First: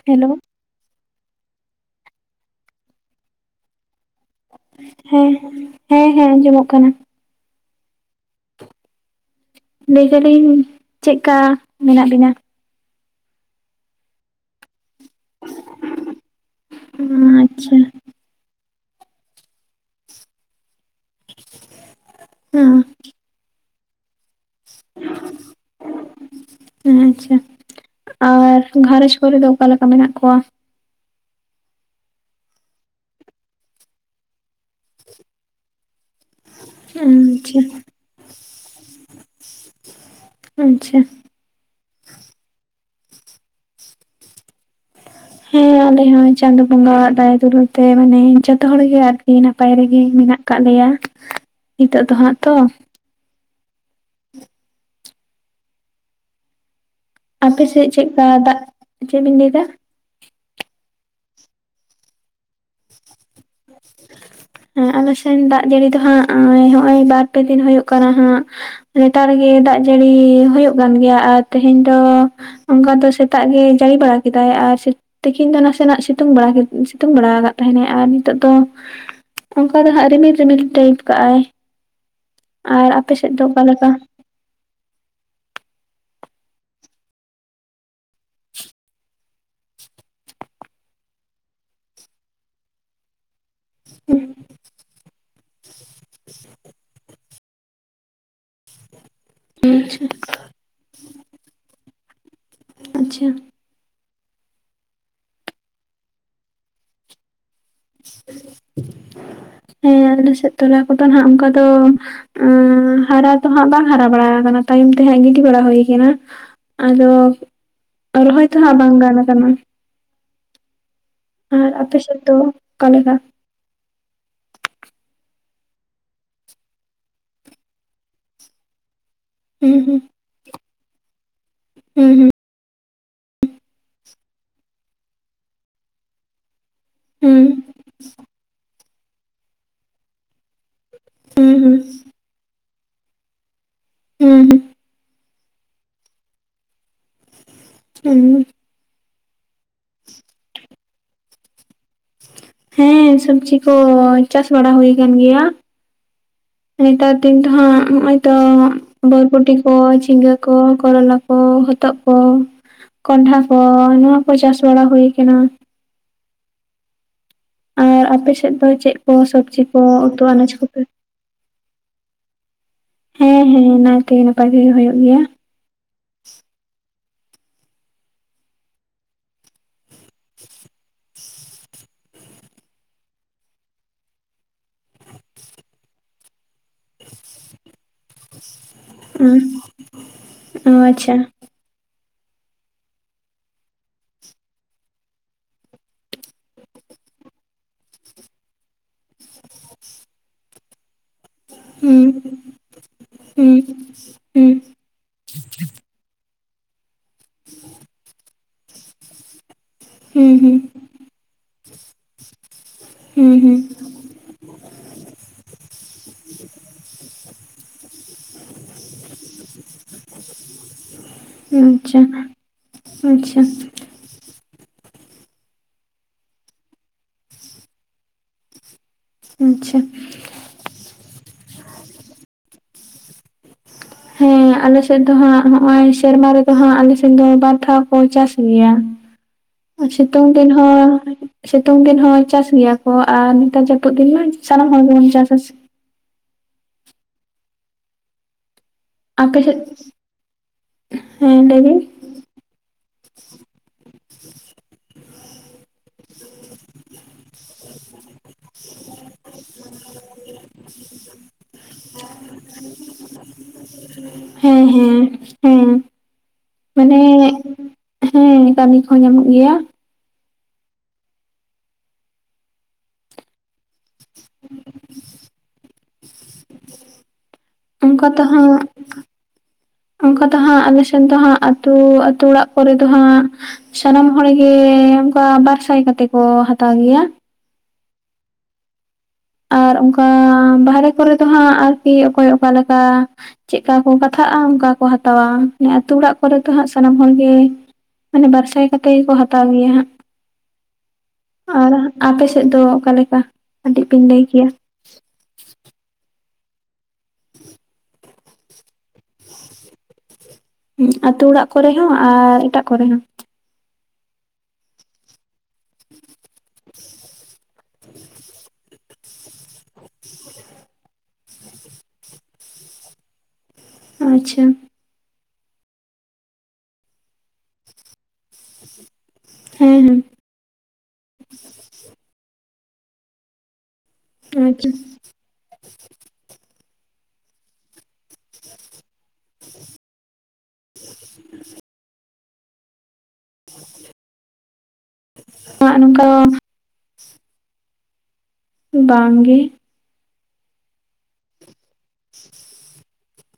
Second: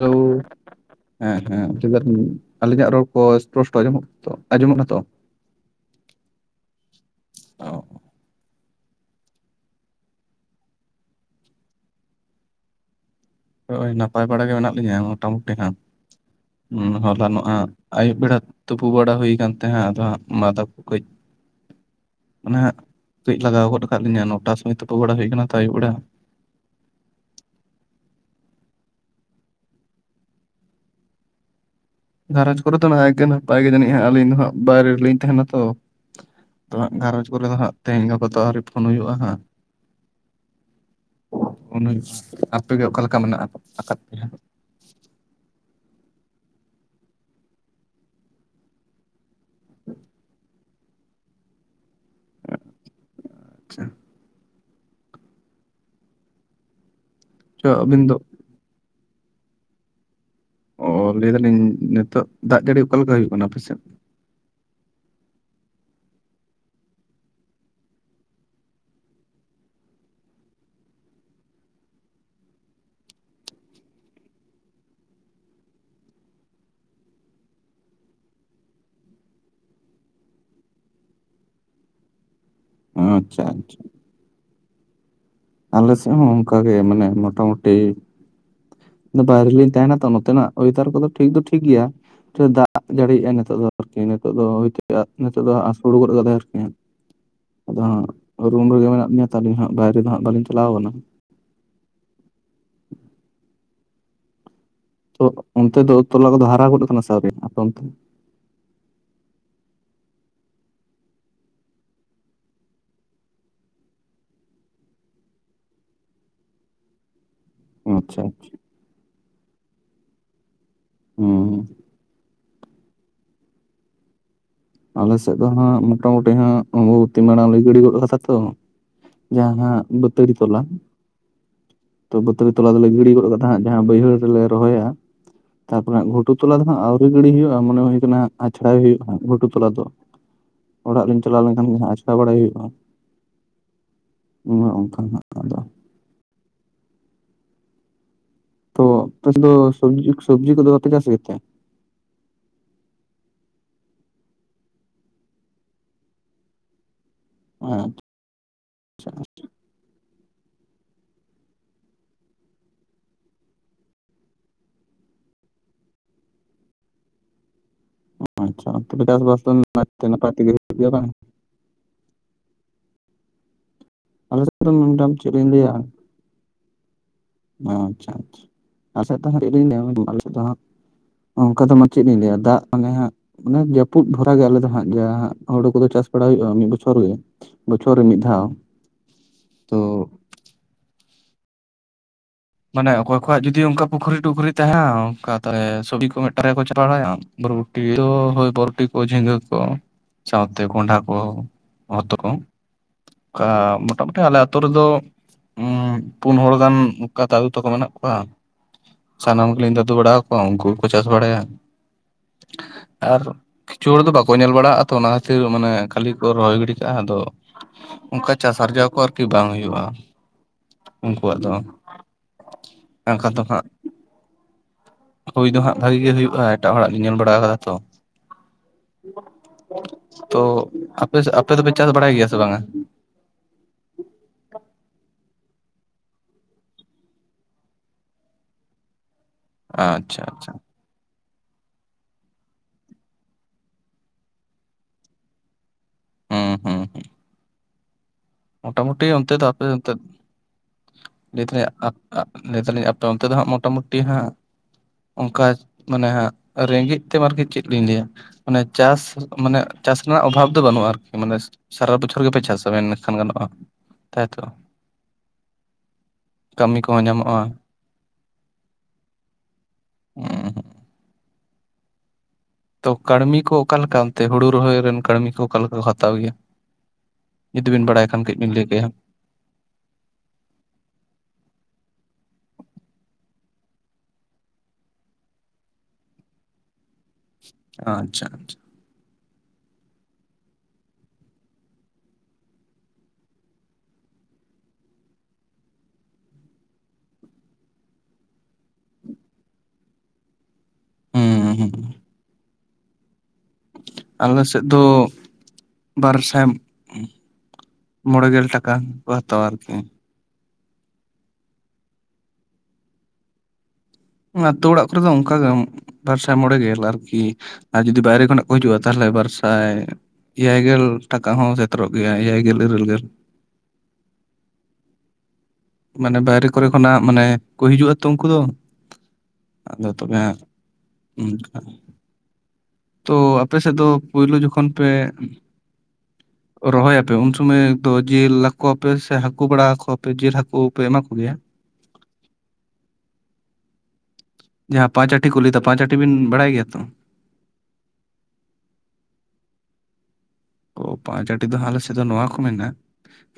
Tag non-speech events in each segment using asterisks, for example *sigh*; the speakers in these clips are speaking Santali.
ᱦᱮᱞᱳ ᱦᱮᱸ ᱦᱮᱸ ᱟᱹᱞᱤᱧᱟᱜ ᱨᱚᱲ ᱠᱚ ᱥᱯᱚᱥᱴᱚ ᱟᱧᱡᱚᱢᱚᱜ ᱠᱟᱱᱟ ᱛᱚ? ᱦᱮᱸ ᱦᱮᱸ ᱦᱮᱸ ᱟᱸᱡᱚᱢᱚᱜ ᱠᱟᱱᱟ ᱚ ᱞᱟᱹᱭ ᱮᱫᱟᱞᱤᱧ ᱪᱮᱫ ᱞᱮᱠᱟ ᱢᱮᱱᱟᱜ ᱵᱤᱱᱟ ᱱᱚᱜᱼᱚᱭ ᱱᱟᱯᱟᱭ ᱵᱟᱲᱟ ᱜᱮ ᱢᱮᱱᱟᱜ ᱞᱤᱧᱟᱹ ᱢᱳᱚᱴᱟᱢᱩᱴᱤ ᱦᱟᱸᱜ ᱦᱚᱞᱟᱱᱚᱜ ᱟᱪᱪᱷᱟ ᱟᱹᱭᱩᱵ ᱵᱮᱲᱟ ᱛᱩᱯᱩ ᱵᱟᱲᱟ ᱦᱩᱭ ᱟᱠᱟᱱᱟ ᱛᱟᱦᱮᱸ ᱠᱟᱱᱟ ᱟᱫᱚ ᱦᱟᱸᱜ ᱢᱟᱫᱟᱠᱚ ᱠᱟᱹᱡ ᱢᱟᱱᱮ ᱦᱟᱸᱜ ᱦᱮᱸ ᱠᱟᱹᱡ ᱞᱟᱜᱟᱣ ᱜᱚᱫ ᱟᱠᱟ ᱞᱤᱧᱟᱹ ᱱᱚᱴᱟ ᱥᱚᱢᱚᱭ ᱛᱚᱯᱩ ᱵᱟᱲᱟ ᱦᱩᱭ ᱟᱠᱟᱱᱟ ᱛᱚ ᱟᱹᱭᱩᱵ ᱵᱮᱲᱟ ᱟᱪᱪᱷᱟ ᱟᱨ ᱜᱷᱟᱨᱚᱡᱽ ᱠᱚᱨᱮ ᱫᱚ ᱚᱠᱟ ᱞᱮᱠᱟ ᱢᱮᱱᱟᱜ ᱠᱚᱣᱟ ᱜᱷᱟᱨᱚᱸᱡᱽ ᱠᱚᱨᱮ ᱫᱚ ᱱᱟᱭᱜᱮ ᱱᱟᱯᱟᱭ ᱜᱮ ᱡᱟᱹᱱᱤᱡ ᱟᱹᱞᱤᱧ ᱫᱚ ᱦᱟᱸᱜ ᱵᱟᱦᱨᱮ ᱨᱮ ᱞᱤᱧ ᱛᱟᱦᱮᱸᱱᱟ ᱛᱚ ᱟᱚᱜ ᱜᱷᱟᱨᱚᱡᱽ ᱠᱚᱨᱮ ᱫᱚ ᱟᱪᱪᱷᱟ ᱦᱟᱸᱜ ᱛᱮᱦᱧ ᱜᱟᱯᱟ ᱫᱚ ᱟᱹᱣᱨᱤ ᱯᱷᱳᱱ ᱦᱩᱭᱩᱜᱼᱟ ᱦᱟᱸᱜ ᱟᱪᱪᱷᱟ ᱩᱱ ᱟᱯᱮᱜᱮ ᱚᱠᱟᱞᱮᱠᱟ ᱢᱮᱱᱟᱜ ᱟᱠᱟᱫ ᱯᱮᱭᱟ ᱦᱟᱸᱜ? *inaudible* ᱦᱮᱸ ᱟᱞᱮ ᱦᱚᱸ ᱪᱟᱸᱫᱳ ᱵᱚᱸᱜᱟᱣᱟᱜ ᱫᱟᱭᱟ ᱫᱩᱞᱟᱹᱲ ᱛᱮ ᱢᱟᱱᱮ ᱡᱚᱛᱚ ᱦᱚᱲ ᱜᱮ ᱟᱨᱠᱤ ᱱᱟᱯᱟᱭ ᱨᱮᱜᱮ ᱢᱮᱱᱟᱜ ᱢᱮᱱᱟᱜ ᱟᱠᱟᱫ ᱞᱮᱭᱟ ᱱᱤᱛᱳᱜ ᱫᱚ ᱦᱟᱸᱜ ᱛᱚ ᱟᱪᱪᱷᱟ ᱪᱚ ᱟᱯᱮᱥᱮᱫ ᱟᱹᱵᱤᱱ ᱪᱮᱫ ᱫᱚ ᱞᱮᱠᱟ ᱫᱟᱜ ᱪᱮᱫ ᱵᱤᱱ ᱞᱟᱹᱭᱮᱫᱟ ᱚ ᱞᱟᱹᱭ ᱫᱟᱞᱤᱧ ᱱᱤᱛᱳ ᱫᱟᱜ ᱡᱟᱹᱲᱤ ᱚᱠᱟᱞᱮᱠᱟ ᱦᱩᱭᱩᱜ ᱠᱟᱱᱟ ᱟᱯᱮᱥᱮᱫ ᱦᱮᱸ ᱟᱞᱮ ᱥᱮᱱ ᱫᱟᱜ ᱡᱟᱹᱲᱤ ᱫᱚ ᱦᱟᱸᱜ ᱱᱚᱜᱼᱚᱭ ᱵᱟᱨ ᱯᱮ ᱫᱤᱱ ᱦᱩᱭᱩᱜ ᱠᱟᱱᱟ ᱦᱟᱸᱜ ᱱᱮᱛᱟᱨ ᱜᱮ ᱫᱟᱜ ᱡᱟᱹᱲᱤ ᱦᱩᱭᱩᱜ ᱠᱟᱱ ᱜᱮᱭᱟ ᱟᱨ ᱛᱮᱦᱮᱧ ᱫᱚ ᱚᱱᱠᱟ ᱫᱚ ᱥᱮᱛᱟᱜ ᱜᱮ ᱡᱟᱹᱲᱤ ᱵᱟᱲᱟ ᱠᱮᱫᱟᱭ ᱟᱨ ᱛᱤᱠᱤᱱ ᱫᱚ ᱱᱟᱥᱮᱱᱟᱜ ᱥᱤᱛᱩᱝ ᱥᱤᱛᱩᱝ ᱵᱟᱲᱟ ᱟᱠᱟᱫ ᱛᱟᱦᱮᱱᱟᱭ ᱟᱨ ᱱᱤᱛᱚᱜ ᱫᱚ ᱚᱱᱠᱟ ᱫᱚ ᱦᱟᱸᱜ ᱨᱤᱢᱤᱞ ᱨᱤᱢᱤᱞ ᱴᱟᱭᱤᱯ ᱠᱟᱜᱼ ᱟᱭ ᱟᱨ ᱟᱯᱮ ᱥᱮᱫ ᱫᱚ ᱟᱪᱪᱷᱟ ᱚᱠᱟᱞᱮ ᱟᱪᱪᱷᱟ ᱞᱮᱠᱟ ᱟᱞᱮ ᱥᱮᱫ ᱦᱚᱸ ᱚᱱᱠᱟ ᱜᱮ ᱢᱟᱱᱮ ᱢᱚᱴᱟᱢᱩᱴᱤ ᱵᱟᱭᱨᱮ ᱨᱮ ᱞᱤᱧ ᱛᱟᱦᱮᱱᱟ ᱛᱚ ᱱᱚᱛᱮᱱᱟᱜ ᱚᱭᱟᱨ ᱠᱚᱫᱚ ᱴᱷᱤᱠ ᱫᱚ ᱴᱷᱤᱠ ᱜᱮᱭᱟ ᱫᱟᱜ ᱡᱟᱹᱲᱤᱼᱟ ᱱ ᱱᱤᱛ ᱫᱚ ᱟᱨᱠᱤ ᱱᱤᱛᱚᱜ ᱫᱚ ᱦᱚᱭ ᱱᱤᱛᱚᱜ ᱫᱚ ᱦᱟᱸᱥᱩᱲ ᱜᱚᱫ ᱠᱟᱫᱟᱭ ᱟᱨᱠᱤ ᱟᱫᱚ ᱦᱟᱸᱜ ᱨᱩᱢ ᱨᱮᱜᱮ ᱢᱮᱱᱟᱜ ᱞᱤᱧᱟ ᱛᱟᱦᱞᱮ ᱦᱟᱸᱜ ᱵᱟᱭᱨᱮ ᱨᱮ ᱟᱪᱪᱷᱟ ᱫᱚ ᱦᱟᱸᱜ ᱵᱟᱹᱞᱤᱧ ᱪᱟᱞᱟᱣ ᱠᱟᱱᱟ ᱟᱪᱪᱷᱟ ᱛᱚ ᱚᱱᱛᱮ ᱫᱚ ᱛᱚᱞᱟ ᱠᱚᱫᱚ ᱦᱟᱨᱟ ᱜᱚᱫᱚᱜ ᱠᱟᱱᱟ ᱥᱮ ᱟᱣᱨᱤ ᱚᱱᱛᱮ ᱦᱮᱸ ᱟᱞᱮ ᱥᱮᱫ ᱛᱚᱞᱟ ᱠᱚᱫᱚ ᱱᱟᱜ ᱚᱱᱠᱟ ᱫᱚ ᱦᱟᱨᱟ ᱫᱚᱦᱟᱸᱜ ᱵᱟᱝ ᱦᱟᱨᱟ ᱵᱟᱲᱟ ᱠᱟᱱᱟ ᱛᱟᱭᱚᱢ ᱛᱮᱦᱟᱸᱜ ᱜᱤᱰᱤ ᱵᱟᱲᱟ ᱦᱩᱭ ᱠᱟᱱᱟ ᱟᱫᱚ ᱟᱪᱪᱷᱟ ᱨᱚᱦᱚᱭ ᱫᱚ ᱦᱟᱸᱟᱜ ᱵᱟᱝ ᱜᱟᱱ ᱟᱠᱟᱱᱟ ᱦᱩᱸ ᱟᱨ ᱟᱯᱮ ᱥᱮᱫ ᱫᱚ ᱚᱠᱟᱞᱮᱠᱟ ᱟᱞᱮ ᱥᱮᱫ ᱫᱚ ᱦᱟᱸᱜ ᱢᱚᱴᱟᱢᱩᱴᱤ ᱦᱟᱸᱜ ᱵᱩᱦᱩᱫ ᱫᱤᱱ ᱢᱟᱲᱟᱝ ᱞᱮ ᱜᱤᱰᱤ ᱜᱚᱫ ᱠᱟᱫᱟ ᱛᱚ ᱦᱩᱸ ᱡᱟᱦᱟᱸ ᱦᱩᱸ ᱵᱟᱹᱛᱟᱹᱲᱤ ᱛᱚᱞᱟ ᱛᱚ ᱦᱩᱸ ᱵᱟᱹᱛᱟᱹᱲᱤ ᱛᱚᱞᱟ ᱫᱚᱞᱮ ᱜᱤᱲᱤ ᱜᱚᱫ ᱠᱟ ᱦᱟᱸᱟᱜ ᱡᱟᱦᱟᱸ ᱵᱟᱹᱭᱦᱟᱹᱲ ᱨᱮᱞᱮ ᱨᱚᱦᱚᱭᱟ ᱛᱟᱯᱚᱨᱮᱜᱷᱩᱴᱩ ᱛᱚᱞᱟ ᱫᱚ ᱦᱟᱸᱜ ᱟᱹᱣᱨᱤ ᱜᱤᱲᱤ ᱦᱩᱸ ᱦᱩᱭᱩᱜᱼᱟ ᱢᱚᱱᱮ ᱦᱩᱭ ᱠᱟᱱᱟ ᱟᱪᱷᱲᱟᱭ ᱦᱩᱭᱩᱜᱼᱟᱟᱸᱜ ᱜᱷᱩᱴᱩ ᱛᱚᱞᱟ ᱫᱚ ᱚᱲᱟᱜᱤᱧ ᱦᱩᱸ ᱪᱟᱞᱟᱣ ᱞᱮᱱᱠᱷᱟᱱ ᱦᱩᱸ ᱜᱮ ᱦᱟᱸᱜ ᱟ ᱵᱟᱲᱟᱭ ᱦᱩᱭᱩᱜᱼᱟ ᱦᱩᱸ ᱦᱩᱸ ᱱᱚ ᱝᱠᱟᱱᱟᱜ ᱟᱫᱚ ᱦᱩᱸ ᱛᱚ ᱟᱯᱮ ᱥᱮᱫ ᱫᱚ ᱥᱚᱵᱡᱤ ᱥᱚᱵᱡᱤ ᱠᱚᱫᱚ ᱵᱟᱯᱮ ᱪᱟᱥ ᱜᱮᱛᱮ ᱦᱮᱸ ᱥᱚᱵᱡᱤ ᱠᱚ ᱪᱟᱥ ᱵᱟᱲᱟ ᱦᱩᱭ ᱟᱠᱟᱱ ᱜᱮᱭᱟ ᱱᱮᱛᱟᱨ ᱫᱤᱱ ᱫᱚ ᱟᱪᱪᱷᱟ ᱦᱟᱸᱜ ᱛᱚ ᱵᱳᱨᱵᱳᱴᱤ ᱠᱚ ᱡᱷᱤᱸᱜᱟᱹ ᱠᱚ ᱠᱚᱨᱚᱞᱟ ᱠᱚ ᱦᱚᱛᱚᱫ ᱠᱚ ᱠᱚᱚᱱᱰᱷᱟ ᱠᱚ ᱱᱚᱶᱟ ᱠᱚ ᱪᱟᱥ ᱵᱟᱲᱟ ᱦᱩᱭ ᱟᱠᱟᱱᱟ ᱟᱨ ᱟᱯᱮᱥᱮᱫ ᱫᱚ ᱟᱪᱪᱷᱟ ᱪᱮᱫ ᱛᱚᱵᱮ ᱠᱚ ᱪᱟᱥᱵᱟᱥ ᱫᱚ ᱥᱚᱵᱽᱡᱤ ᱠᱚ ᱱᱟᱭᱛᱮ ᱩᱛᱩ ᱱᱟᱯᱟᱭ ᱛᱮᱜᱮ ᱟᱱᱟᱡ ᱦᱩᱭᱩᱜ ᱠᱚᱯᱮ ᱜᱮᱭᱟ ᱵᱟᱝ ᱦᱮᱸ ᱦᱮᱸ ᱱᱟᱭᱛᱮ ᱟᱞᱮ ᱱᱟᱯᱟᱭ ᱜᱮ ᱥᱮᱫ ᱫᱚ ᱦᱩᱭᱩᱜ ᱜᱮᱭᱟ *unintelligible* ᱟᱪᱪᱷᱟ ᱟᱪᱪᱷᱟ ᱟᱞ *unintelligible* ᱫᱚ ᱦᱟᱸᱜ ᱚᱱᱠᱟ ᱫᱚ ᱢᱟ ᱪᱮᱫ ᱤᱧ ᱞᱟᱹᱭᱟ ᱫᱟᱜ ᱢᱟᱱᱮ ᱦᱟᱸᱜ ᱢᱟᱱᱮ ᱡᱟᱹᱯᱩᱫ ᱵᱷᱚᱨᱟ ᱜᱮ ᱟᱞᱮ ᱫᱚ ᱦᱟᱸᱜ ᱦᱩᱲᱩ ᱠᱚᱫᱚ ᱪᱟᱥ ᱵᱟᱲᱟ ᱦᱩᱭᱩᱜᱼᱟ ᱢᱤᱫ ᱵᱚᱪᱷᱚᱨ ᱵᱚᱪᱷᱚᱨ ᱨᱮ ᱵᱚᱪᱷᱚᱨ ᱨᱮ ᱢᱤᱫ ᱫᱷᱟᱣ ᱛᱚ ᱟᱪᱪᱷᱟ ᱢᱟᱱᱮ ᱚᱠᱚᱭ ᱠᱚᱣᱟᱜ ᱡᱩᱫᱤ ᱚᱱᱠᱟ ᱯᱩᱠᱷᱨᱤ ᱴᱩᱠᱷᱨᱤ ᱛᱟᱦᱮᱸᱱᱟ ᱚᱱᱠᱟ ᱛᱟᱦᱞᱮ ᱪᱚᱵᱤ ᱠᱚ ᱢᱤᱫᱴᱟᱝ ᱨᱮᱠᱚ ᱪᱟᱥ ᱵᱟᱲᱟᱭᱟ ᱵᱳᱨᱵᱳᱴᱤ ᱫᱚ ᱦᱳᱭ ᱵᱩᱨᱵᱩᱴᱤ ᱠᱚ ᱡᱷᱤᱸᱜᱟᱹ ᱠᱚ ᱥᱟᱶᱛᱮ ᱠᱚᱚᱱᱰᱷᱟ ᱠᱚ ᱦᱩᱸ ᱦᱚᱛᱚᱫᱠᱚ ᱦᱩᱸ ᱢᱳᱴᱟᱢᱩᱴᱤ ᱟᱞᱮ ᱦᱩᱸ ᱟᱹᱛᱩ ᱨᱮᱫᱚ ᱩ ᱯᱚᱱᱦᱚᱲ ᱜᱟᱱ ᱚᱱᱠᱟ ᱫᱟᱫᱩ ᱛᱟᱠᱚ ᱢᱮᱱᱟᱜ ᱠᱚᱣᱟ ᱥᱟᱱᱟᱢ ᱜᱮᱞᱤᱧ ᱫᱟᱫᱩ ᱵᱟᱲᱟᱣᱟᱠᱚᱣᱟ ᱦᱩᱸ ᱩᱱᱠᱩ ᱪᱟᱥ ᱵᱟᱲᱟᱭ ᱟᱨ ᱦᱩᱸ ᱦᱩᱸ ᱠᱤᱪᱷᱩ ᱦᱚᱲ ᱫᱚ ᱵᱟᱠᱚ ᱧᱮᱞ ᱵᱟᱲᱟᱜᱼᱟ ᱛᱚ ᱚᱱᱟ ᱠᱷᱟᱹᱛᱤᱨ ᱢᱟᱱᱮ ᱠᱷᱟᱹᱞᱤ ᱠᱚ ᱨᱚᱦᱚᱭ ᱜᱤᱰᱤ ᱠᱟᱜᱼᱟ ᱟᱫᱚ ᱾ ᱚᱝᱠᱟ ᱪᱟᱥ ᱟᱨᱡᱟᱣ ᱠᱚ ᱟᱨᱠᱤ ᱵᱟᱝ ᱦᱩᱭᱩᱜᱼᱟ ᱩᱱᱠᱩᱣᱟᱜ ᱫᱚ *unintelligible* ᱟᱱᱠᱟ ᱟᱪᱪᱷᱟ ᱫᱚ ᱦᱟᱜ ᱦᱩᱭ ᱫᱚ ᱦᱟᱸᱜ ᱵᱷᱟᱜᱤ ᱜᱮ ᱦᱩᱭᱩᱜᱼᱟ ᱮᱴᱟᱜ ᱦᱚᱲᱟᱜ ᱞᱤᱧ ᱧᱮᱞ ᱵᱟᱲᱟ ᱠᱟᱫᱟ ᱛᱚ ᱾ ᱟᱪᱪᱷᱟ ᱛᱚ ᱟᱯᱮ ᱟᱯᱮ ᱫᱚᱯᱮ ᱪᱟᱥ ᱵᱟᱲᱟᱭ ᱜᱮᱭᱟ ᱥᱮ ᱵᱟᱝᱼᱟ? *inaudible* ᱦᱮᱸ ᱟᱞᱮᱥᱮᱫ ᱫᱚ ᱦᱟᱸᱜ ᱱᱚᱜᱚᱭ ᱥᱮᱨᱢᱟ ᱨᱮᱫᱚ ᱦᱟᱸᱜ ᱟᱞᱮᱥᱮᱫ ᱫᱚ ᱵᱟᱨ ᱫᱷᱟᱣ ᱠᱚ ᱪᱟᱥ ᱜᱮᱭᱟ ᱾ ᱟᱪᱪᱷᱟ ᱥᱤᱛᱩᱝ ᱫᱤᱱ ᱟᱪᱪᱷᱟ ᱦᱚᱸ ᱥᱤᱛᱩᱝ ᱫᱤᱱ ᱦᱚᱸ ᱪᱟᱥ ᱜᱮᱭᱟ ᱠᱚ ᱟᱨ ᱱᱮᱛᱟᱨ ᱡᱟᱹᱯᱩᱫ ᱫᱤᱱ ᱢᱟ ᱥᱟᱱᱟᱢ ᱦᱚᱲ ᱜᱮᱵᱚᱱ ᱪᱟᱥᱟ ᱦᱩᱸ ᱦᱩᱸ ᱢᱳᱴᱟᱢᱩᱴᱤ ᱚᱱᱛᱮ ᱫᱚ ᱟᱯᱮ ᱚᱱᱛᱮᱜ ᱦᱮᱸ ᱞᱟᱹᱭ ᱵᱤᱱ ᱞᱟᱹᱭ ᱫᱟᱞᱤᱧ ᱟᱯᱮ ᱚᱱᱛᱮ ᱫᱚ ᱦᱟᱸᱜ ᱢᱚᱴᱟᱢᱩᱴᱤ ᱦᱟᱸᱜ ᱚᱱᱠᱟᱡ ᱢᱟᱱᱮ ᱦᱟᱸᱜ ᱨᱮᱸᱜᱮᱡ ᱛᱮᱢ ᱟᱨᱠᱤ ᱪᱮᱫ ᱞᱤᱧ ᱞᱟᱹᱭᱟ ᱾ ᱢᱟᱱᱮ ᱪᱟᱥ ᱢᱟᱱᱮ ᱪᱟᱥ ᱨᱮᱱᱟᱜ ᱚᱵᱷᱟᱵ ᱫᱚ ᱵᱟᱹᱱᱩᱜᱼᱟ ᱟᱨᱠᱤ ᱢᱟᱱᱮ ᱥᱟᱨᱟ ᱵᱚᱪᱷᱚᱨ ᱜᱮᱯᱮ ᱪᱟᱥᱟ ᱢᱮᱱ ᱠᱷᱟᱱ ᱜᱟᱱᱚᱜᱼᱟ ᱛᱟᱭᱛᱚ ᱦᱮᱸ ᱦᱮᱸ ᱦᱮᱸ ᱠᱟᱹᱢᱤ ᱢᱟᱱᱮ ᱠᱚᱦᱚᱸ ᱧᱟᱢᱚᱜᱼᱟ ᱦᱮᱸ ᱠᱟᱹᱢᱤ ᱠᱚᱦᱚᱸ ᱧᱟᱢᱚᱜ ᱜᱮᱭᱟ ᱩᱸ ᱛᱚ ᱠᱟᱹᱲᱢᱤ ᱠᱚ ᱚᱠᱟᱞᱮᱠᱟ ᱚᱱᱛᱮ ᱦᱩᱲᱩ ᱨᱚᱦᱚᱭ ᱨᱮᱱ ᱠᱟᱹᱲᱢᱤ ᱠᱚ ᱚᱠᱟ ᱞᱮᱠᱟ ᱠᱚ ᱦᱟᱛᱟᱣ ᱜᱮᱭᱟ ᱾ ᱡᱩᱫᱤ ᱵᱤᱱ ᱚᱱᱠᱟ ᱵᱟᱲᱟᱭ ᱠᱷᱟᱱ ᱠᱟᱹᱡ ᱵᱤᱱ ᱞᱟᱹᱭ ᱠᱮᱭᱟ ᱾ ᱚᱝᱠᱟ ᱫᱚ ᱦᱟᱸᱜ ᱟᱞᱮᱥᱮᱱ ᱫᱚ ᱦᱟᱸᱜ ᱟᱹᱛᱩ ᱟᱹᱛᱩ ᱚᱲᱟᱜ ᱠᱚᱨᱮ ᱫᱚ ᱦᱟᱸᱜ ᱥᱟᱱᱟᱢ ᱦᱚᱲ ᱜᱮ ᱚᱱᱠᱟ ᱵᱟᱨ ᱥᱟᱭ ᱠᱟᱛᱮᱜ ᱠᱚ ᱦᱟᱛᱟᱣ ᱜᱮᱭᱟ ᱟᱪᱪᱷᱟ ᱟᱪᱪᱷᱟ ᱟᱨ ᱚᱝᱠᱟ ᱵᱟᱦᱨᱮ ᱠᱚᱨᱮ ᱫᱚ ᱦᱟᱸᱜ ᱟᱨᱠᱤ ᱚᱠᱚᱭ ᱚᱠᱟ ᱞᱮᱠᱟ ᱾ ᱪᱮᱜᱠᱟ ᱠᱚ ᱠᱟᱛᱷᱟᱜᱼᱟ ᱚᱱᱠᱟ ᱠᱚ ᱦᱟᱛᱟᱣᱟ ᱟᱹᱛᱩ ᱚᱲᱟᱜ ᱠᱚᱨᱮ ᱫᱚ ᱦᱟᱸᱜ ᱥᱟᱱᱟᱢ ᱦᱚᱲᱜᱮ ᱢᱟᱱᱮ ᱵᱟᱨᱥᱟᱭ ᱠᱟᱛᱮᱜ ᱜᱮᱠᱚ ᱦᱟᱛᱟᱣ ᱜᱮᱭᱟ ᱦᱟᱸᱜ ᱾ ᱦᱩᱸ ᱟᱨ ᱦᱩᱸ ᱟᱯᱮ ᱥᱮᱫ ᱫᱚ ᱚᱠᱟ ᱞᱮᱠᱟ ᱟᱞᱮ ᱥᱮᱫ ᱫᱚ ᱵᱟᱨ ᱥᱟᱭ *inaudible* ᱢᱚᱬᱮ ᱜᱮᱞ ᱴᱟᱠᱟ ᱠᱚ ᱦᱟᱛᱟᱣᱟ ᱟᱨᱠᱤ ᱦᱩᱸ ᱟᱹᱛᱩ ᱚᱲᱟᱜ ᱠᱚᱨᱮ ᱦᱚᱸ ᱟᱨ ᱮᱴᱟᱜ ᱠᱚᱨᱮ ᱦᱚᱸ ᱟᱹᱛᱩ ᱚᱲᱟᱜ ᱠᱚᱨᱮ ᱫᱚ ᱚᱱᱠᱟᱜᱮᱢ ᱵᱟᱨᱥᱟᱭ ᱢᱚᱬᱮ ᱜᱮᱞ ᱟᱨᱠᱤ ᱟᱨ ᱡᱩᱫᱤ ᱵᱟᱭᱨᱮ ᱠᱷᱚᱱᱟᱜ ᱠᱚ ᱦᱤᱡᱩᱜᱼᱟ ᱛᱟᱦᱚᱞᱮ ᱵᱟᱨ ᱥᱟᱭ ᱮᱭᱟᱭ ᱜᱮᱞ ᱴᱟᱠᱟ ᱦᱚᱸ ᱥᱮᱛᱮᱨᱚᱜ ᱜᱮᱭᱟ ᱮᱭᱟᱭ ᱜᱮᱞ ᱤᱨᱟᱹᱞ ᱜᱮᱞ ᱟᱪᱪᱷᱟ ᱢᱟᱱᱮ ᱵᱟᱭᱨᱮ ᱠᱚᱨᱮ ᱠᱷᱚᱱᱟᱜ ᱢᱟᱱᱮ ᱠᱚ ᱦᱤᱡᱩᱜᱼᱟ ᱛᱚ ᱩᱱᱠᱩ ᱫᱚ ᱟᱫᱚ ᱦᱮᱸ ᱛᱚᱵᱮ ᱛᱳ ᱟᱯᱮ ᱥᱮᱫ ᱫᱚ ᱯᱳᱭᱞᱳ ᱦᱮᱸ ᱡᱚᱠᱷᱚᱱ ᱟᱪᱪᱷᱟ ᱯᱮ ᱨᱚᱦᱚᱭ ᱟᱯᱮ ᱩᱱ ᱥᱩᱢᱚᱭ ᱫᱚ ᱡᱤᱞ ᱞᱟᱠᱚᱣᱟ ᱯᱮᱥ ᱦᱟᱹᱠᱩ ᱵᱟᱲᱟ ᱟᱠᱚᱣᱟᱯᱮ ᱡᱤᱞ ᱦᱟᱹᱠᱩ ᱯᱮ ᱮᱢᱟ ᱠᱚᱜᱮᱭᱟ ᱡᱟᱦᱟᱸ ᱯᱟᱸᱪ ᱟᱴᱤᱷᱤ ᱠᱚ ᱞᱟᱹᱭᱫᱟ ᱦᱟᱸᱜ ᱯᱟᱸᱪ ᱟᱴᱤᱷᱤ ᱱᱚᱝᱠᱟ ᱵᱤᱱ ᱵᱟᱲᱟᱭ ᱜᱮᱭᱟ ᱛᱚ ᱵᱟᱝ ᱜᱮ ᱚ ᱯᱟᱸᱪᱟᱴᱤ ᱫᱚ ᱟᱞᱮ ᱥᱮᱫ ᱫᱚ ᱱᱚᱣᱟ ᱠᱚ ᱢᱮᱱᱟ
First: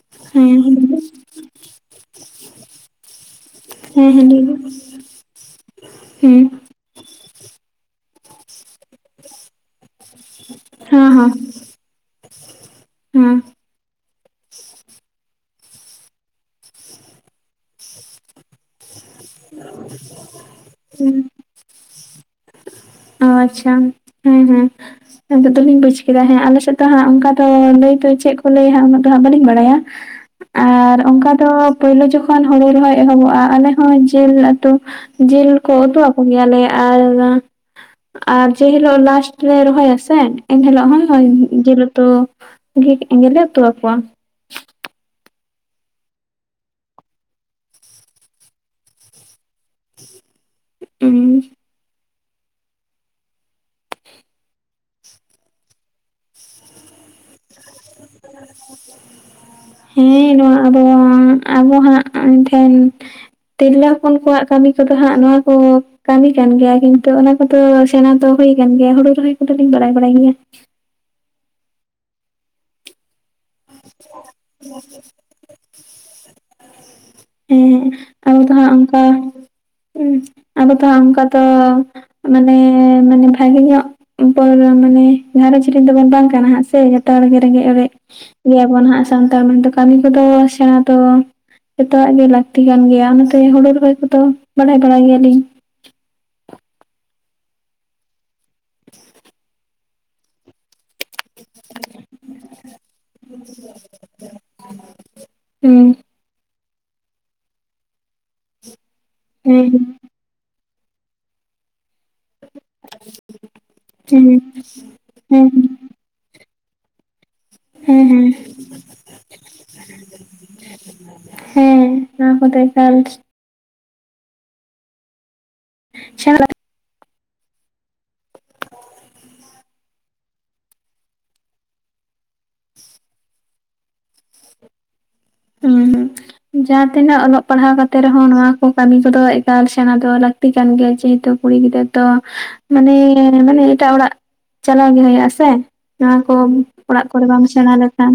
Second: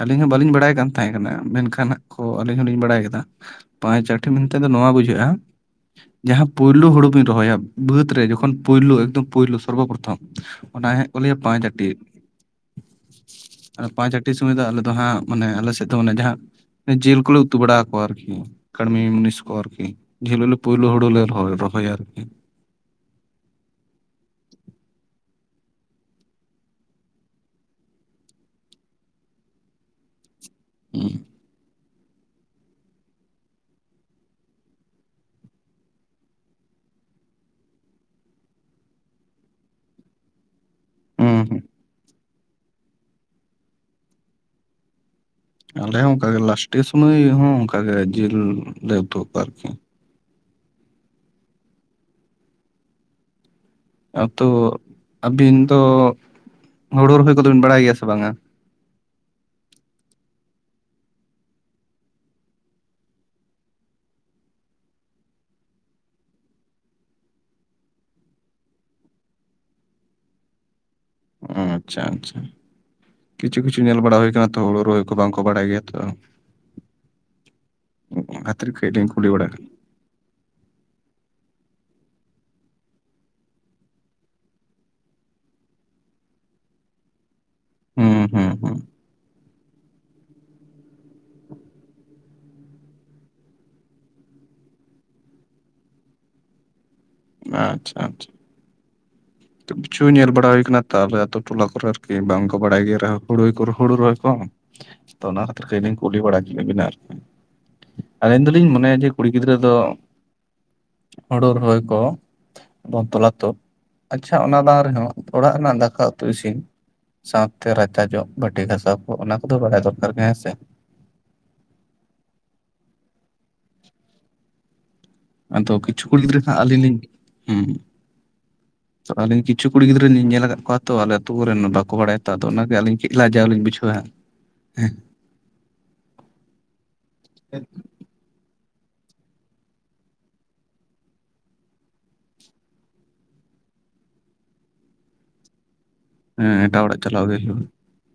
ᱟᱹᱞᱤᱧ ᱦᱚᱸ ᱵᱟᱹᱞᱤᱧ ᱦᱮᱸ ᱵᱟᱲᱟᱭ ᱦᱮᱸ ᱦᱮᱸ ᱠᱟᱱ ᱞᱟᱹᱭ ᱛᱟᱦᱮᱸ ᱠᱟᱱᱟ ᱢᱮᱱᱠᱷᱟᱱ ᱦᱟᱜ ᱠᱚ ᱟᱹᱞᱤᱧ ᱦᱚᱸᱞᱤᱧ ᱵᱟᱲᱟᱭ ᱠᱮᱫᱟ ᱯᱟᱸᱪ ᱟᱴᱷᱤ ᱢᱮᱱᱛᱮ ᱫᱚ ᱱᱚᱣᱟ ᱵᱩᱡᱷᱟᱹᱜᱼᱟ ᱦᱩᱸ ᱯᱩᱭᱞᱩ ᱦᱩᱲᱩ ᱵᱤᱱ ᱨᱚᱦᱚᱭᱟ ᱵᱟᱹᱫᱽ ᱨᱮ ᱡᱚᱠᱷᱚᱱ ᱯᱩᱭᱞᱩ ᱮᱠᱫᱚᱢ ᱯᱩᱭᱞᱳ ᱥᱚᱨᱵᱚ ᱯᱨᱚᱛᱷᱚᱢ ᱚᱱᱟ ᱦᱮᱡ ᱦᱮᱸ ᱠᱚ ᱞᱟᱹᱭᱟ ᱯᱟᱸᱪᱟᱴᱤ ᱾ ᱦᱮᱸ ᱯᱟᱸᱪ ᱟᱴᱤ ᱥᱚᱢᱚᱭ ᱫᱚ ᱟᱞᱮ ᱫᱚ ᱦᱟᱸᱜ ᱢᱟᱱᱮ ᱟᱞᱮ ᱥᱮᱫ ᱢᱟᱱᱮ ᱡᱟᱦᱟᱸ ᱡᱤᱞ ᱠᱚᱞᱮ ᱩᱛᱩ ᱵᱟᱲᱟᱣᱟ ᱟᱨᱠᱤ ᱠᱟᱢᱤ ᱢᱚᱱᱤᱥᱠᱚ ᱟᱨᱠᱤ ᱡᱷᱞ ᱞᱮ ᱯᱳᱭᱞᱩ ᱦᱩᱲᱩ ᱦᱮᱸ ᱞᱮ ᱨᱚᱦᱚᱭ ᱟᱨᱠᱤ ᱚ ᱟᱪᱪᱷᱟ ᱦᱮᱸ ᱦᱮᱸ ᱫᱚᱞᱤᱧ ᱵᱩᱡ ᱠᱮᱫᱟ ᱦᱮᱸ ᱟᱞᱮ ᱥᱮᱫ ᱫᱚ ᱦᱟᱸᱜ ᱚᱱᱠᱟ ᱫᱚ ᱞᱟᱹᱭ ᱫᱚ ᱪᱮᱫ ᱠᱚ ᱞᱟᱭ ᱦᱟᱸᱜ ᱫᱚᱦᱟᱜ ᱵᱟᱹᱞᱤᱧ ᱵᱟᱲᱟᱭᱟ᱾ ᱟᱨ ᱦᱩᱸ ᱚᱱᱠᱟ ᱫᱚ ᱯᱳᱭᱞᱳ ᱡᱚᱠᱷᱚᱱ ᱦᱳᱲᱳ ᱨᱚᱦᱚᱭ ᱮᱦᱚᱵᱚᱜᱼᱟ ᱟᱞᱮ ᱦᱚᱸ ᱡᱤᱞ ᱩᱛᱩ ᱡᱤᱞ ᱠᱚ ᱩᱛᱩ ᱟᱠᱚ ᱜᱮᱭᱟ ᱞᱮ ᱟᱨ ᱟᱨ ᱡᱮ ᱦᱤᱞᱳᱜ ᱞᱟᱥᱴ ᱨᱮ ᱨᱚᱦᱚᱭᱟᱥᱮ ᱮᱱᱦᱤᱞᱳᱜ ᱦᱚᱸ ᱦᱩᱸ ᱦᱩᱸ ᱡᱤᱞ ᱩᱛᱩ ᱜᱮᱞᱮ ᱩᱛᱩ ᱟᱠᱚᱣᱟ ᱟᱞᱮ ᱦᱚᱸ ᱚᱱᱠᱟᱜᱮ ᱞᱟᱥᱴᱮ ᱥᱩᱢᱟᱹᱭ ᱦᱚᱸ ᱚᱱᱠᱟᱜᱮ ᱡᱤᱞ ᱞᱮ ᱩᱛᱩᱜ ᱟᱠ ᱠᱚᱣᱟ ᱟᱨᱠᱤ *inaudible* ᱟᱛᱩ ᱟᱹᱵᱤᱱ ᱫᱚ ᱦᱳᱲᱳ ᱨᱚᱦᱚᱭ ᱠᱚᱫᱚ ᱵᱤᱱ ᱵᱟᱲᱟᱭ ᱜᱮᱭᱟ ᱥᱮ ᱵᱟᱝᱟ ᱦᱮᱸ ᱱᱚᱣᱟ ᱟᱵᱚ ᱟᱵᱚ ᱦᱟᱸᱜ ᱴᱷᱮᱱ ᱛᱤᱨᱞᱟᱹ ᱦᱚᱯᱚᱱ ᱠᱚᱣᱟᱜ ᱠᱟᱹᱢᱤ ᱠᱚᱫᱚ ᱦᱟᱸᱜ ᱱᱚᱣᱟ ᱠᱚ ᱠᱟᱹᱢᱤ ᱠᱟᱱ ᱜᱮᱭᱟ ᱠᱤᱱᱛᱩ ᱚᱱᱟ ᱠᱚᱫᱚ ᱥᱮᱬᱟ ᱫᱚ ᱦᱩᱭ ᱠᱟᱱ ᱜᱮᱭᱟ ᱦᱩᱲᱩ ᱨᱚᱦᱚᱭ ᱠᱚᱫᱚᱞᱤᱧ ᱵᱟᱲᱟᱭ ᱵᱟᱲᱟᱭ ᱜᱮᱭᱟ᱾ ᱚ ᱟᱪᱪᱷᱟ ᱟᱪᱪᱷᱟ ᱠᱤᱪᱷᱩ ᱠᱤᱪᱷᱩ ᱧᱮᱞ ᱵᱟᱲᱟ ᱦᱩᱭᱩ ᱟᱠᱟᱱᱟ ᱛᱚ ᱦᱩᱲᱩ ᱨᱚᱦᱚᱭ ᱠᱚ ᱵᱟᱝ ᱵᱟᱲᱟᱭ ᱜᱮᱭᱟ ᱛᱚ ᱦᱮᱸ ᱟᱵᱚ ᱫᱚ ᱦᱟᱸᱜ ᱠᱷᱟᱹᱛᱤᱨ ᱠᱟᱹᱡ ᱚᱱᱠᱟ ᱞᱤᱧ ᱠᱩᱞᱤ ᱵᱟᱲᱟ ᱠᱮᱫ᱾ ᱟᱵᱚ ᱫᱚ ᱦᱟᱸᱜ ᱚᱱᱠᱟ ᱫᱚ ᱢᱟᱱᱮ ᱢᱟᱱᱮ ᱵᱷᱟᱜᱮ ᱧᱚᱜ ᱯᱚᱨ ᱢᱟᱱᱮ ᱜᱷᱟᱨᱚᱸᱧᱡᱽ ᱨᱮᱱ ᱫᱚᱵᱚᱱ ᱵᱟᱝ ᱠᱟᱱᱟ ᱦᱟᱜ ᱥᱮ ᱥᱟᱱᱛᱟᱲ ᱜᱮ ᱨᱮᱸᱜᱮᱡ ᱲᱮᱡ ᱦᱩᱸ ᱦᱩᱸ ᱦᱩᱸ ᱜᱮᱭᱟᱵᱚᱱ ᱱᱟᱜ ᱥᱟᱱᱛᱟᱲ ᱢᱮᱱᱛᱮ ᱠᱟᱹᱢᱤ ᱠᱚᱫᱚ ᱥᱮᱬᱟ ᱫᱚ ᱡᱚᱛᱚ ᱣᱟᱜ ᱜᱮ ᱞᱟᱹᱠᱛᱤ ᱠᱟᱱ ᱜᱮᱭᱟ ᱚᱱᱟᱛᱮ ᱦᱩᱲᱩ ᱨᱚᱦᱚᱭ ᱠᱚᱫᱚ ᱵᱟᱲᱟᱭ ᱵᱟᱲᱟᱭ ᱜᱮᱭᱟ ᱞᱤᱧ ᱟᱪᱪᱷᱟ ᱟᱪᱪᱷᱟ ᱦ *unintelligible* ᱠᱤᱪᱷᱩ ᱧᱮᱞ ᱵᱟᱲᱟ ᱦᱩᱭᱟᱱᱟ ᱛᱚ ᱟᱞᱮ ᱟᱹᱛᱩᱳ ᱴᱚᱞᱟ ᱠᱚᱨᱮ ᱟᱨᱠᱤ ᱵᱟᱝᱠᱚ ᱵᱟᱲᱟᱭ ᱜᱮᱭᱟ᱾ ᱦᱩᱲᱩ ᱦᱩᱲᱩ ᱨᱚᱦᱚᱭ ᱠᱚ ᱛᱚ ᱚᱱᱟ ᱠᱷᱟᱹᱛᱤᱨ ᱦᱩᱸ ᱛᱮᱞᱤᱧ ᱠᱩᱞᱤ ᱵᱟᱲᱟ ᱠᱮᱫᱤᱧ ᱵᱮᱱᱟ ᱟᱨᱠᱤ ᱟᱹᱞᱤᱧ ᱫᱚᱞᱤᱧ ᱢᱚᱱᱮᱭᱟ ᱡᱮ ᱠᱩᱲᱤ ᱜᱤᱫᱽᱨᱟᱹ ᱦᱮᱸ ᱫᱚ ᱦᱩᱲᱩ ᱨᱚᱦᱚᱭ ᱠᱚ ᱵᱚᱱ ᱛᱚᱞᱟ ᱛᱳᱫ ᱦᱮᱸ ᱟᱪᱪᱷᱟ ᱚᱱᱟ ᱵᱟᱝ ᱨᱮᱦᱚᱸ ᱦᱮᱸ ᱦᱮᱸ ᱚᱲᱟᱜ ᱨᱮᱱᱟᱜ ᱫᱟᱠᱟ ᱩᱛᱩ ᱤᱥᱤᱱ ᱥᱟᱶᱛᱮ ᱨᱟᱪᱟ ᱦᱮᱸ ᱦᱮᱸ ᱡᱚᱜ ᱵᱟᱹᱴᱤ ᱜᱷᱟᱥᱟᱣ ᱠᱚ ᱚᱱᱟ ᱠᱚᱫᱚ ᱵᱟᱲᱟᱭ ᱫᱚᱨᱠᱟᱨ ᱜᱮ ᱦᱮᱸ ᱥᱮ *unintelligible* ᱦᱮᱸ ᱚᱱᱟ ᱮᱠᱟᱞ ᱟᱫᱚ ᱠᱤᱪᱷᱩ ᱠᱩᱲᱤ ᱥᱮᱬᱟ ᱜᱤᱫᱽᱨᱟᱹ ᱦᱟᱜ ᱟᱹᱞᱤᱧ ᱞᱤᱧ ᱦᱮᱸ *unintelligible* ᱚᱛ ᱟᱹᱞᱤᱧ ᱠᱤᱪᱷᱩ ᱠᱩᱲᱤ ᱜᱤᱫᱽᱨᱟᱹ ᱞᱤᱧ ᱧᱮᱞ ᱟᱠᱟᱫ ᱠᱚᱣᱟ ᱛᱚ ᱟᱞᱮ ᱟᱹᱛᱩ ᱠᱚᱨᱮᱱ ᱵᱟᱠᱚ ᱵᱟᱲᱟᱭᱟ ᱟᱫᱚ ᱚᱱᱟᱜ ᱟᱹᱞᱤᱧ ᱞᱟᱡᱟᱣ ᱞᱤᱧ ᱵᱩᱷᱟᱹᱣᱟᱸᱜ ᱦᱮᱸ ᱦᱩᱸ ᱦᱩᱸ ᱡᱟᱦᱟᱸ ᱛᱤᱱᱟᱹᱜ ᱚᱞᱚᱜ ᱦᱮᱸ ᱯᱟᱲᱦᱟᱣ ᱠᱟᱛᱮ ᱨᱮᱦᱚᱸ ᱱᱚᱣᱟ ᱠᱚ ᱠᱟᱹᱢᱤ ᱠᱚᱫᱚ ᱮᱠᱟᱞ ᱥᱮᱬᱟ ᱫᱚ ᱞᱟᱹᱠᱛᱤ ᱠᱟᱱ ᱜᱮᱭᱟ ᱡᱮᱦᱮᱛᱩ ᱠᱩᱲᱤ ᱜᱤᱫᱽᱨᱟᱹ ᱫᱚ ᱢᱟᱱᱮ ᱢᱟᱱᱮ ᱮᱴᱟᱜ ᱚᱲᱟᱜ ᱪᱟᱞᱟᱣ ᱜᱮ ᱦᱩᱭᱩᱜᱼᱟ ᱥᱮ ᱱᱚᱣᱟ ᱠᱚ ᱮᱴᱟᱜ ᱚᱲᱟᱜ ᱠᱚᱨᱮ ᱪᱟᱞᱟᱣ ᱜᱮ ᱵᱟᱢ ᱦᱩᱭᱩᱜᱼᱟ ᱥᱮᱬᱟ ᱞᱮᱠᱷᱟᱱ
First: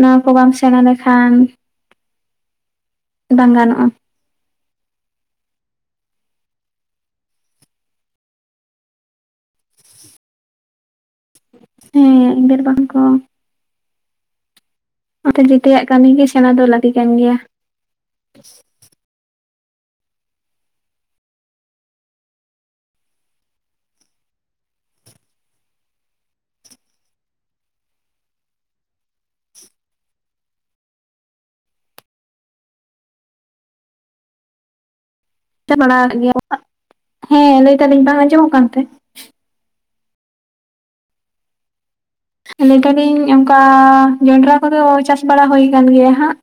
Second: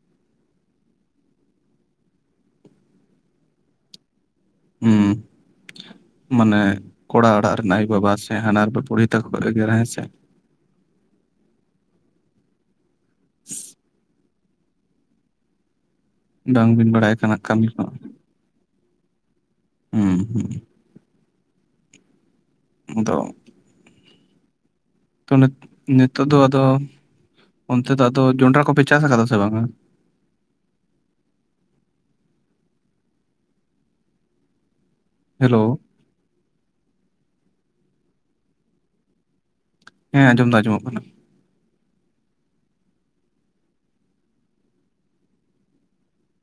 ᱱᱚᱣᱟ ᱠᱚ ᱵᱟᱢ ᱥᱮᱬᱟ ᱞᱮᱠᱷᱟᱱ ᱵᱟᱝ ᱜᱟᱱᱚᱜᱼᱟ ᱦᱮᱸ ᱢᱟᱱᱮ ᱠᱚᱲᱟ ᱚᱲᱟᱜ ᱨᱮᱱ ᱟᱭᱳᱼᱵᱟᱵᱟ ᱥᱮ ᱦᱟᱱᱟᱦᱟᱨ ᱵᱩᱲᱦᱤ ᱛᱟᱠᱚ ᱮᱜᱮᱨ ᱦᱮᱸ ᱥᱮ *inaudible* ᱦᱮᱸ ᱮᱜᱮᱨ ᱵᱟᱝ ᱠᱚ *unintelligible* ᱚᱱᱟᱚᱛᱮ ᱡᱮᱛᱮᱭᱟᱜ ᱠᱟᱹᱢᱤ ᱜᱮ ᱥᱮᱬᱟ ᱫᱚ ᱵᱟᱝᱵᱤᱱ ᱞᱟᱹᱠᱛᱤ ᱠᱟᱱ ᱵᱟᱲᱟᱭ ᱜᱮᱭᱟ ᱠᱟᱱᱟ ᱠᱟᱹᱢᱤ ᱠᱚ ᱦᱮᱸᱦᱮᱸ ᱟᱫᱚ ᱛᱚ ᱱᱤᱛᱚᱜ ᱫᱚ ᱟᱫᱚ ᱚᱱᱛᱮ ᱫᱚ ᱟᱫᱚ ᱡᱚᱱᱰᱨᱟ ᱠᱚᱯᱮ ᱪᱟᱥ ᱟᱠᱟᱫᱟ ᱥᱮ ᱵᱟᱝᱟ᱾ ᱦᱮᱞᱳ ᱵᱟᱲᱟ ᱜᱮᱭᱟ *unintelligible* ᱦᱮᱸ ᱞᱟᱹᱭ ᱫᱟᱞᱤᱧ ᱵᱟᱝ ᱟᱸᱡᱚᱢᱚᱜ ᱠᱟᱱᱛᱮ ᱦᱮᱸ ᱟᱸᱡᱚᱢ ᱫᱚ ᱟᱸᱡᱚᱢᱚᱜ ᱠᱟᱱᱟ᱾ ᱟᱹᱞᱤᱞ ᱫᱟᱞᱤᱧ ᱚᱱᱠᱟ ᱡᱚᱱᱰᱨᱟ ᱠᱚᱫᱚ ᱪᱟᱥ ᱵᱟᱲᱟ ᱦᱩᱭ ᱟᱠᱟᱱ ᱜᱮᱭᱟ ᱦᱟᱸᱜ᱾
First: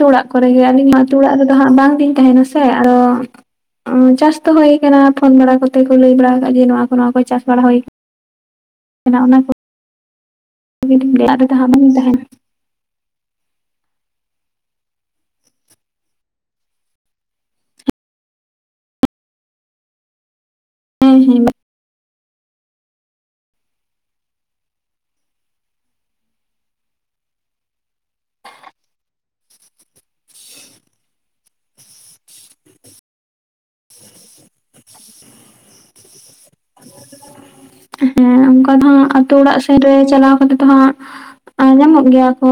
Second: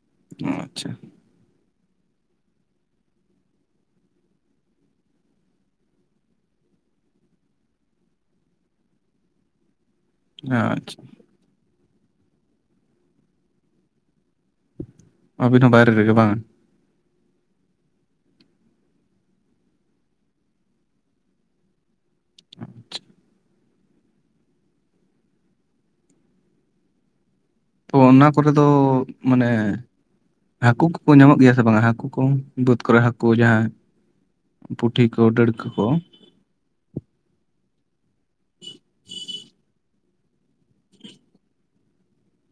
ᱟᱹᱛᱩ ᱚᱲᱟᱜ ᱠᱚᱨᱮᱜᱮ ᱟᱹᱞᱤᱧ ᱟᱪᱪᱷᱟ ᱢᱟ ᱟᱹᱛᱩ ᱚᱲᱟᱜ ᱨᱮᱫᱚ ᱦᱟᱸᱜ ᱵᱟᱝᱞᱤᱧ ᱛᱟᱦᱮᱸᱱᱟ ᱥᱮ ᱟᱫᱚ ᱪᱟᱥ ᱫᱚ ᱦᱩᱭ ᱟᱠᱟᱱᱟ ᱯᱷᱳᱱ ᱵᱟᱲᱟ ᱠᱟᱛᱮ ᱠᱚ ᱞᱟᱹᱭ ᱵᱟᱲᱟ ᱟᱠᱟᱫᱞᱮᱭᱟ ᱡᱮ ᱱᱚᱣᱟ ᱠᱚ ᱱᱚᱣᱟ ᱠᱚ ᱪᱟᱥ ᱵᱟᱲᱟ ᱦᱩᱭ ᱟᱠᱟᱱᱟ᱾ ᱚᱱᱟ ᱚᱱᱟ ᱠᱚ ᱟᱪᱪᱷᱟ *unintelligible* ᱛᱟᱦᱮᱱᱟ? ᱚᱵᱤ ᱦᱚ ᱵᱟᱭᱨᱮ ᱨᱮᱜᱮ ᱵᱟᱝ? ᱦᱮᱸ ᱦᱮᱸ ᱟᱪᱪᱷᱟ ᱛᱚ ᱚᱱᱟ ᱠᱚᱨᱮ ᱫᱚ ᱢᱟᱱᱮ ᱦᱟᱹᱠᱩ ᱠᱚᱠᱚ ᱧᱟᱢᱚᱜ ᱜᱮᱭᱟ ᱥᱮ ᱵᱟᱝᱟ ᱦᱟᱹᱠᱩ ᱠᱚ, ᱵᱟᱹᱫᱽ ᱠᱚᱨᱮ ᱦᱟᱹᱠᱩ ᱡᱟᱦᱟᱸᱭ᱾ ᱯᱩᱴᱷᱤ ᱠᱚ ᱰᱟᱹᱲᱠᱟᱹ ᱠᱚ ᱦᱮᱸ ᱚᱱᱠᱟ ᱫᱚ ᱦᱟᱸᱜ ᱟᱛᱳ ᱚᱲᱟᱜ ᱥᱮᱫ ᱨᱮ ᱪᱟᱞᱟᱣ ᱠᱟᱛᱮᱜ ᱫᱚ ᱦᱟᱸᱜ ᱟᱨ ᱧᱟᱢᱚᱜ ᱜᱮᱭᱟ ᱠᱚ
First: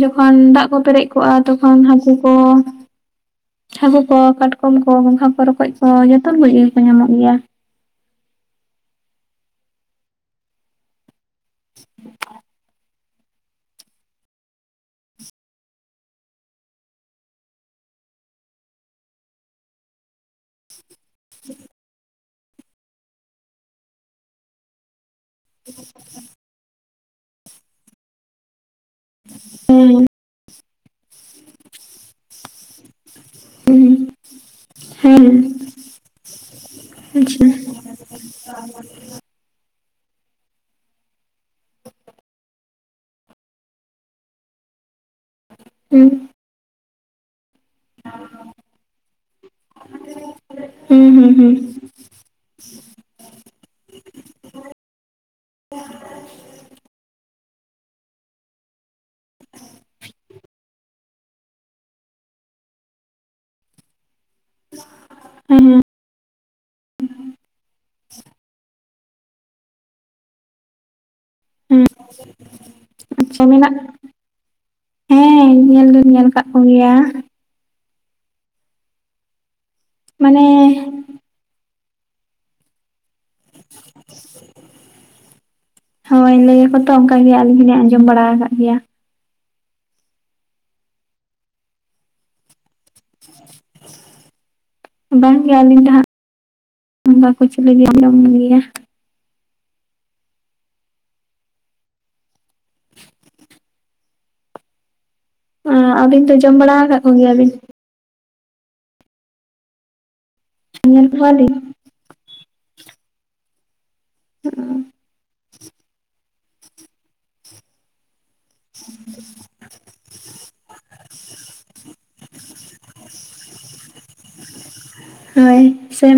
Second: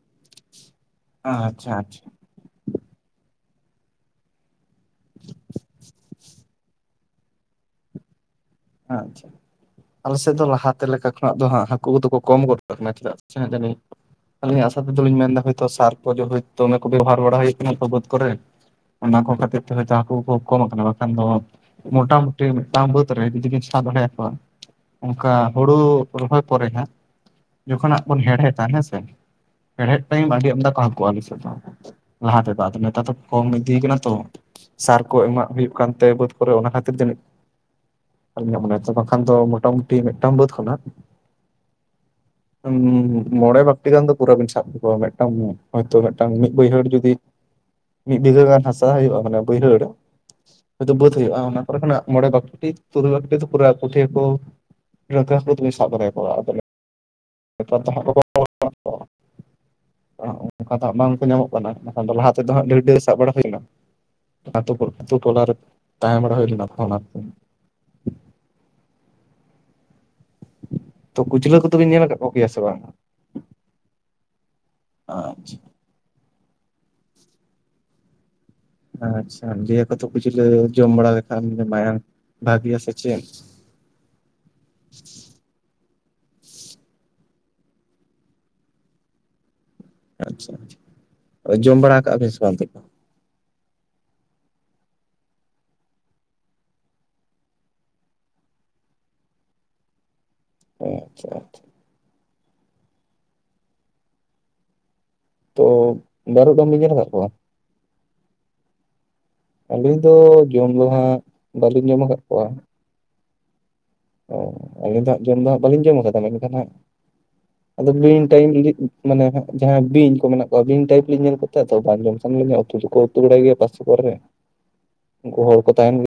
ᱡᱚᱠᱷᱚᱱ ᱫᱟᱜ ᱠᱚ ᱯᱮᱨᱮᱡ ᱛᱚᱠᱷᱚᱱ ᱟᱪᱪᱷᱟ ᱟᱪᱪᱷᱟ ᱦᱟᱹᱠᱩ ᱠᱚ ᱦᱟᱹᱠᱩ ᱠᱚ ᱠᱟᱴ ᱩᱱ ᱠᱚ ᱜᱚᱸᱜᱷᱟ ᱠᱚ ᱨᱚᱠᱚᱡ ᱠᱚ ᱡᱚᱛᱚ ᱠᱚ ᱜᱮᱠᱚ ᱧᱟᱢᱚᱜ ᱜᱮᱭᱟ ᱟᱪᱪᱷᱟ ᱟᱞᱮᱥᱮᱫ ᱫᱚ ᱞᱟᱦᱟᱛᱮ ᱞᱮᱠᱟ ᱠᱷᱚᱱᱟᱜ ᱫᱚ ᱦᱟᱹᱠᱩ ᱠᱚᱫᱚ ᱠᱚ ᱠᱚᱢ ᱜᱚᱫ ᱟᱠᱟᱱᱟ ᱪᱮᱫᱟᱜ? ᱪᱟᱫᱱᱤ ᱟᱞᱤᱧᱟᱜ ᱟᱥᱟ ᱛᱮᱫᱚᱞᱤᱧ ᱢᱮᱱᱫᱟ ᱦᱳᱭᱛᱚ ᱥᱟᱨ ᱠᱚ ᱫᱚᱢᱮ ᱠᱚ ᱵᱮᱵᱚᱦᱟᱨ ᱵᱟᱲᱟ ᱦᱩᱭᱩᱜ ᱠᱟᱱᱟ ᱵᱟᱹᱫᱽ ᱠᱚᱨᱮ᱾ ᱚᱱᱟ ᱠᱚ ᱠᱷᱟᱹᱛᱤᱨ ᱛᱮ ᱡᱟ ᱦᱟᱹᱠᱩ ᱠᱚ ᱠᱚᱢ ᱟᱠᱟᱱᱟ ᱵᱟᱠᱷᱟᱱ ᱫᱚ ᱢᱚᱴᱟᱢᱩᱴᱤ ᱢᱤᱫᱴᱟᱝ ᱵᱟᱹᱫᱽ ᱨᱮ ᱡᱩᱫᱤ ᱵᱤᱱ ᱥᱟᱵ ᱫᱟᱲᱮᱭᱟᱠᱚᱣᱟ ᱚᱱᱠᱟ ᱦᱩᱲᱩ ᱨᱚᱦᱚᱭ ᱯᱚᱨᱮ ᱦᱟᱸᱜ ᱡᱚᱠᱷᱚᱱᱟᱜ ᱵᱚᱱ ᱦᱮᱲᱦᱮᱫᱟ ᱦᱮᱸᱥᱮ ᱦᱮᱲᱦᱮᱫ ᱦᱮᱸ *unintelligible* ᱟᱹᱰᱤ ᱟᱢᱫᱟ ᱠᱚ ᱦᱟᱹᱠᱩ ᱟᱞᱮᱥᱮᱫ ᱫᱚ ᱞᱟᱦᱟ ᱛᱮᱫᱚ ᱟᱫᱚ ᱱᱮᱛᱟᱨ ᱫᱚ᱾ ᱠᱚᱢ ᱤᱫᱤ ᱦᱮᱸ ᱠᱟᱱᱟ ᱛᱚ ᱥᱟᱨ ᱠᱚ ᱦᱮᱸ ᱮᱢᱟᱜ ᱦᱩᱭᱩᱜ ᱠᱟᱱᱛᱮ ᱵᱟᱹᱫ ᱠᱚᱨᱮ ᱚᱱᱟ ᱠᱷᱟᱹᱛᱤᱨ ᱛᱮ ᱡᱤᱫ *unintelligible* ᱛᱚ ᱵᱟᱠᱷᱟᱱ ᱫᱚ ᱢᱚᱴᱟᱢᱩᱴᱤ ᱢᱤᱫᱴᱟᱝ ᱵᱟᱹᱫᱽ ᱠᱷᱚᱱᱟᱜ ᱢᱚᱬᱮ ᱵᱟᱹᱠᱴᱤ ᱜᱟᱱ ᱫᱚ ᱯᱩᱨᱟᱹ ᱵᱤᱱ ᱥᱟᱵᱠᱚᱣᱟ ᱢᱤᱫᱴᱟᱝ ᱦᱚᱭᱛᱳ ᱦᱮᱸ ᱢᱤᱫᱴᱟᱝ ᱢᱤᱫ ᱵᱟᱹᱭᱦᱟᱹᱲ ᱡᱩᱫᱤ ᱢᱤᱫ ᱵᱤᱜᱷᱟᱹ ᱜᱟᱱ ᱦᱟᱥᱟ ᱦᱩᱭᱩᱜ-ᱟ ᱢᱟᱱ ᱵᱟᱹᱭᱦᱟᱹᱲ ᱾ ᱦᱚᱭᱛᱳ ᱦᱮᱸ ᱵᱟᱹᱫ ᱦᱩᱭᱩᱜ-ᱟ ᱦᱮᱸ ᱚᱱᱟ ᱠᱷᱱᱟᱜ ᱢᱚᱬᱮ ᱵᱟᱹᱴᱤ ᱛᱩᱨᱩᱭ ᱵᱟᱴᱤ ᱫᱚ ᱚᱱᱰᱮ ᱠᱷᱚᱱᱟᱜ ᱢᱚᱬᱮ ᱵᱟᱠᱴᱤ ᱯᱩᱨᱟᱹ ᱯᱩᱴᱷᱤ ᱦᱟᱸᱠᱩ *unintelligible* ᱥᱟᱵ ᱫᱟᱲᱮᱭᱟᱠᱚᱣᱟ ᱟᱫᱚ ᱾ ᱱᱮᱛᱟᱨ ᱫᱚ *unintelligible* ᱟᱻ ᱚᱱᱠᱟ ᱫᱚ ᱦᱟᱜ ᱵᱟᱝᱠᱚ ᱧᱟᱢᱚᱜ ᱠᱟᱱᱟ ᱮᱠᱷᱟᱱ ᱫᱚ ᱞᱟᱦᱟ ᱛᱮᱫᱚ ᱦᱟᱜ ᱰᱷᱮᱨ ᱰᱷᱮᱨ ᱥᱟᱵ ᱵᱟᱲᱟ ᱦᱩᱭᱱᱟ᱾ ᱟᱛᱳ ᱴᱚᱞᱟᱨᱮ ᱛᱟᱦᱮ ᱵᱟᱲᱟ ᱦᱩᱭ ᱞᱮᱱᱟ ᱛᱚ᱾ ᱛᱚ ᱠᱩᱪᱞᱟᱹ ᱦᱮᱸ ᱠᱚᱫᱚᱵᱤᱱ ᱧᱮᱞ ᱟᱠᱟᱫ ᱠᱚᱜᱮᱭᱟ ᱥᱮ ᱵᱟᱝ᱾ ᱟᱪᱪᱷᱟ ᱢᱮᱱᱟᱜ ᱦᱮᱸ ᱟᱪᱪᱷᱟ ᱧᱮᱞ ᱫᱩᱧ ᱧᱮᱞ ᱟᱠᱟᱫ ᱠᱚᱜᱮᱭᱟ ᱾ ᱟᱪᱪᱷᱟ ᱞᱟᱹᱭᱟᱹ ᱟᱠᱚᱛᱚ ᱠᱩᱪᱞᱟᱹ ᱢᱟᱱᱮ ᱡᱚᱢ ᱵᱟᱲᱟ ᱞᱮᱠᱷᱟᱱ ᱢᱟᱭᱟᱢ ᱵᱷᱟᱹᱜᱮᱜᱼᱟ ᱥᱮ ᱪᱮᱫ? ᱦᱳᱭ ᱞᱟᱹᱭ ᱟᱠᱚ ᱛᱚ ᱚᱱᱠᱟ ᱜᱮ ᱟᱹᱞᱤᱧ ᱦᱚᱸᱞᱤᱧ ᱟᱸᱡᱚᱢ ᱵᱟᱲᱟ ᱟᱠᱟᱫ ᱜᱮᱭᱟ ᱾ ᱟᱪᱪᱷᱟ ᱟᱪᱪᱷᱟ ᱡᱚᱢ ᱵᱟᱲᱟ ᱠᱟᱜᱼᱟ ᱵᱤᱱ ᱥᱮ ᱵᱟᱝ ᱛᱚᱵᱮ? *inaudible* ᱵᱟᱝ ᱜᱮ ᱟᱹᱞᱤᱧ ᱫᱚ ᱦᱟᱸᱜ *unintelligible* ᱠᱩᱪᱞᱟᱹ ᱡᱤᱞ ᱞᱤᱧ ᱡᱚᱢ ᱜᱮᱭᱟ ᱾ ᱟᱪᱪᱷᱟ ᱟᱪᱪᱷᱟ ᱛᱚ ᱟᱹᱵᱤᱱ ᱫᱚ ᱡᱚᱢ ᱵᱟᱹᱨᱩ ᱫᱚᱢ ᱵᱟᱲᱟ ᱵᱤᱱ ᱧᱮᱞ ᱟᱠᱟᱫ ᱠᱚᱣᱟ? ᱠᱚᱜᱮᱭᱟ ᱵᱤᱱ? ᱟᱹᱞᱤᱧ ᱫᱚ ᱡᱚᱢ ᱫᱚ ᱧᱮᱞ ᱦᱟᱸᱜ ᱠᱚᱣᱟᱞᱤᱧ ᱵᱟᱹᱞᱤᱧ ᱡᱚᱢ ᱟᱠᱟᱫ ᱠᱚᱣᱟ ᱚ ᱟᱹᱞᱤᱧ ᱫᱚ ᱦᱟᱸᱜ ᱡᱚᱢ ᱫᱚ ᱦᱟᱜ ᱵᱟᱹᱞᱤᱧ ᱡᱚᱢ ᱠᱟᱫᱟ ᱢᱮᱱᱠᱷᱟᱱ ᱦᱟᱸᱜ ᱟᱫᱚ ᱵᱤᱧ ᱴᱟᱭᱤᱯ ᱢᱟᱱᱮ ᱡᱟᱦᱟᱸᱭ ᱵᱤᱧ ᱠᱚ ᱢᱮᱱᱟᱜ ᱠᱚᱣᱟ ᱵᱤᱧ ᱴᱟᱭᱤᱯ ᱞᱤᱧ ᱧᱮᱞ ᱠᱚᱛᱮ ᱟᱫᱚ ᱵᱟᱝ ᱡᱚᱢ ᱥᱟᱱᱟ ᱞᱤᱧᱟ ᱩᱛᱩ ᱫᱚᱠᱚ ᱩᱛᱩ ᱵᱟᱲᱟᱭ ᱜᱮᱭᱟ ᱯᱟᱥᱮ ᱠᱚᱨᱮ ᱩᱱᱠᱩ ᱦᱚᱲ ᱦᱳᱭ ᱠᱚ ᱛᱟᱦᱮᱸᱱ ᱜᱮ ᱥᱮ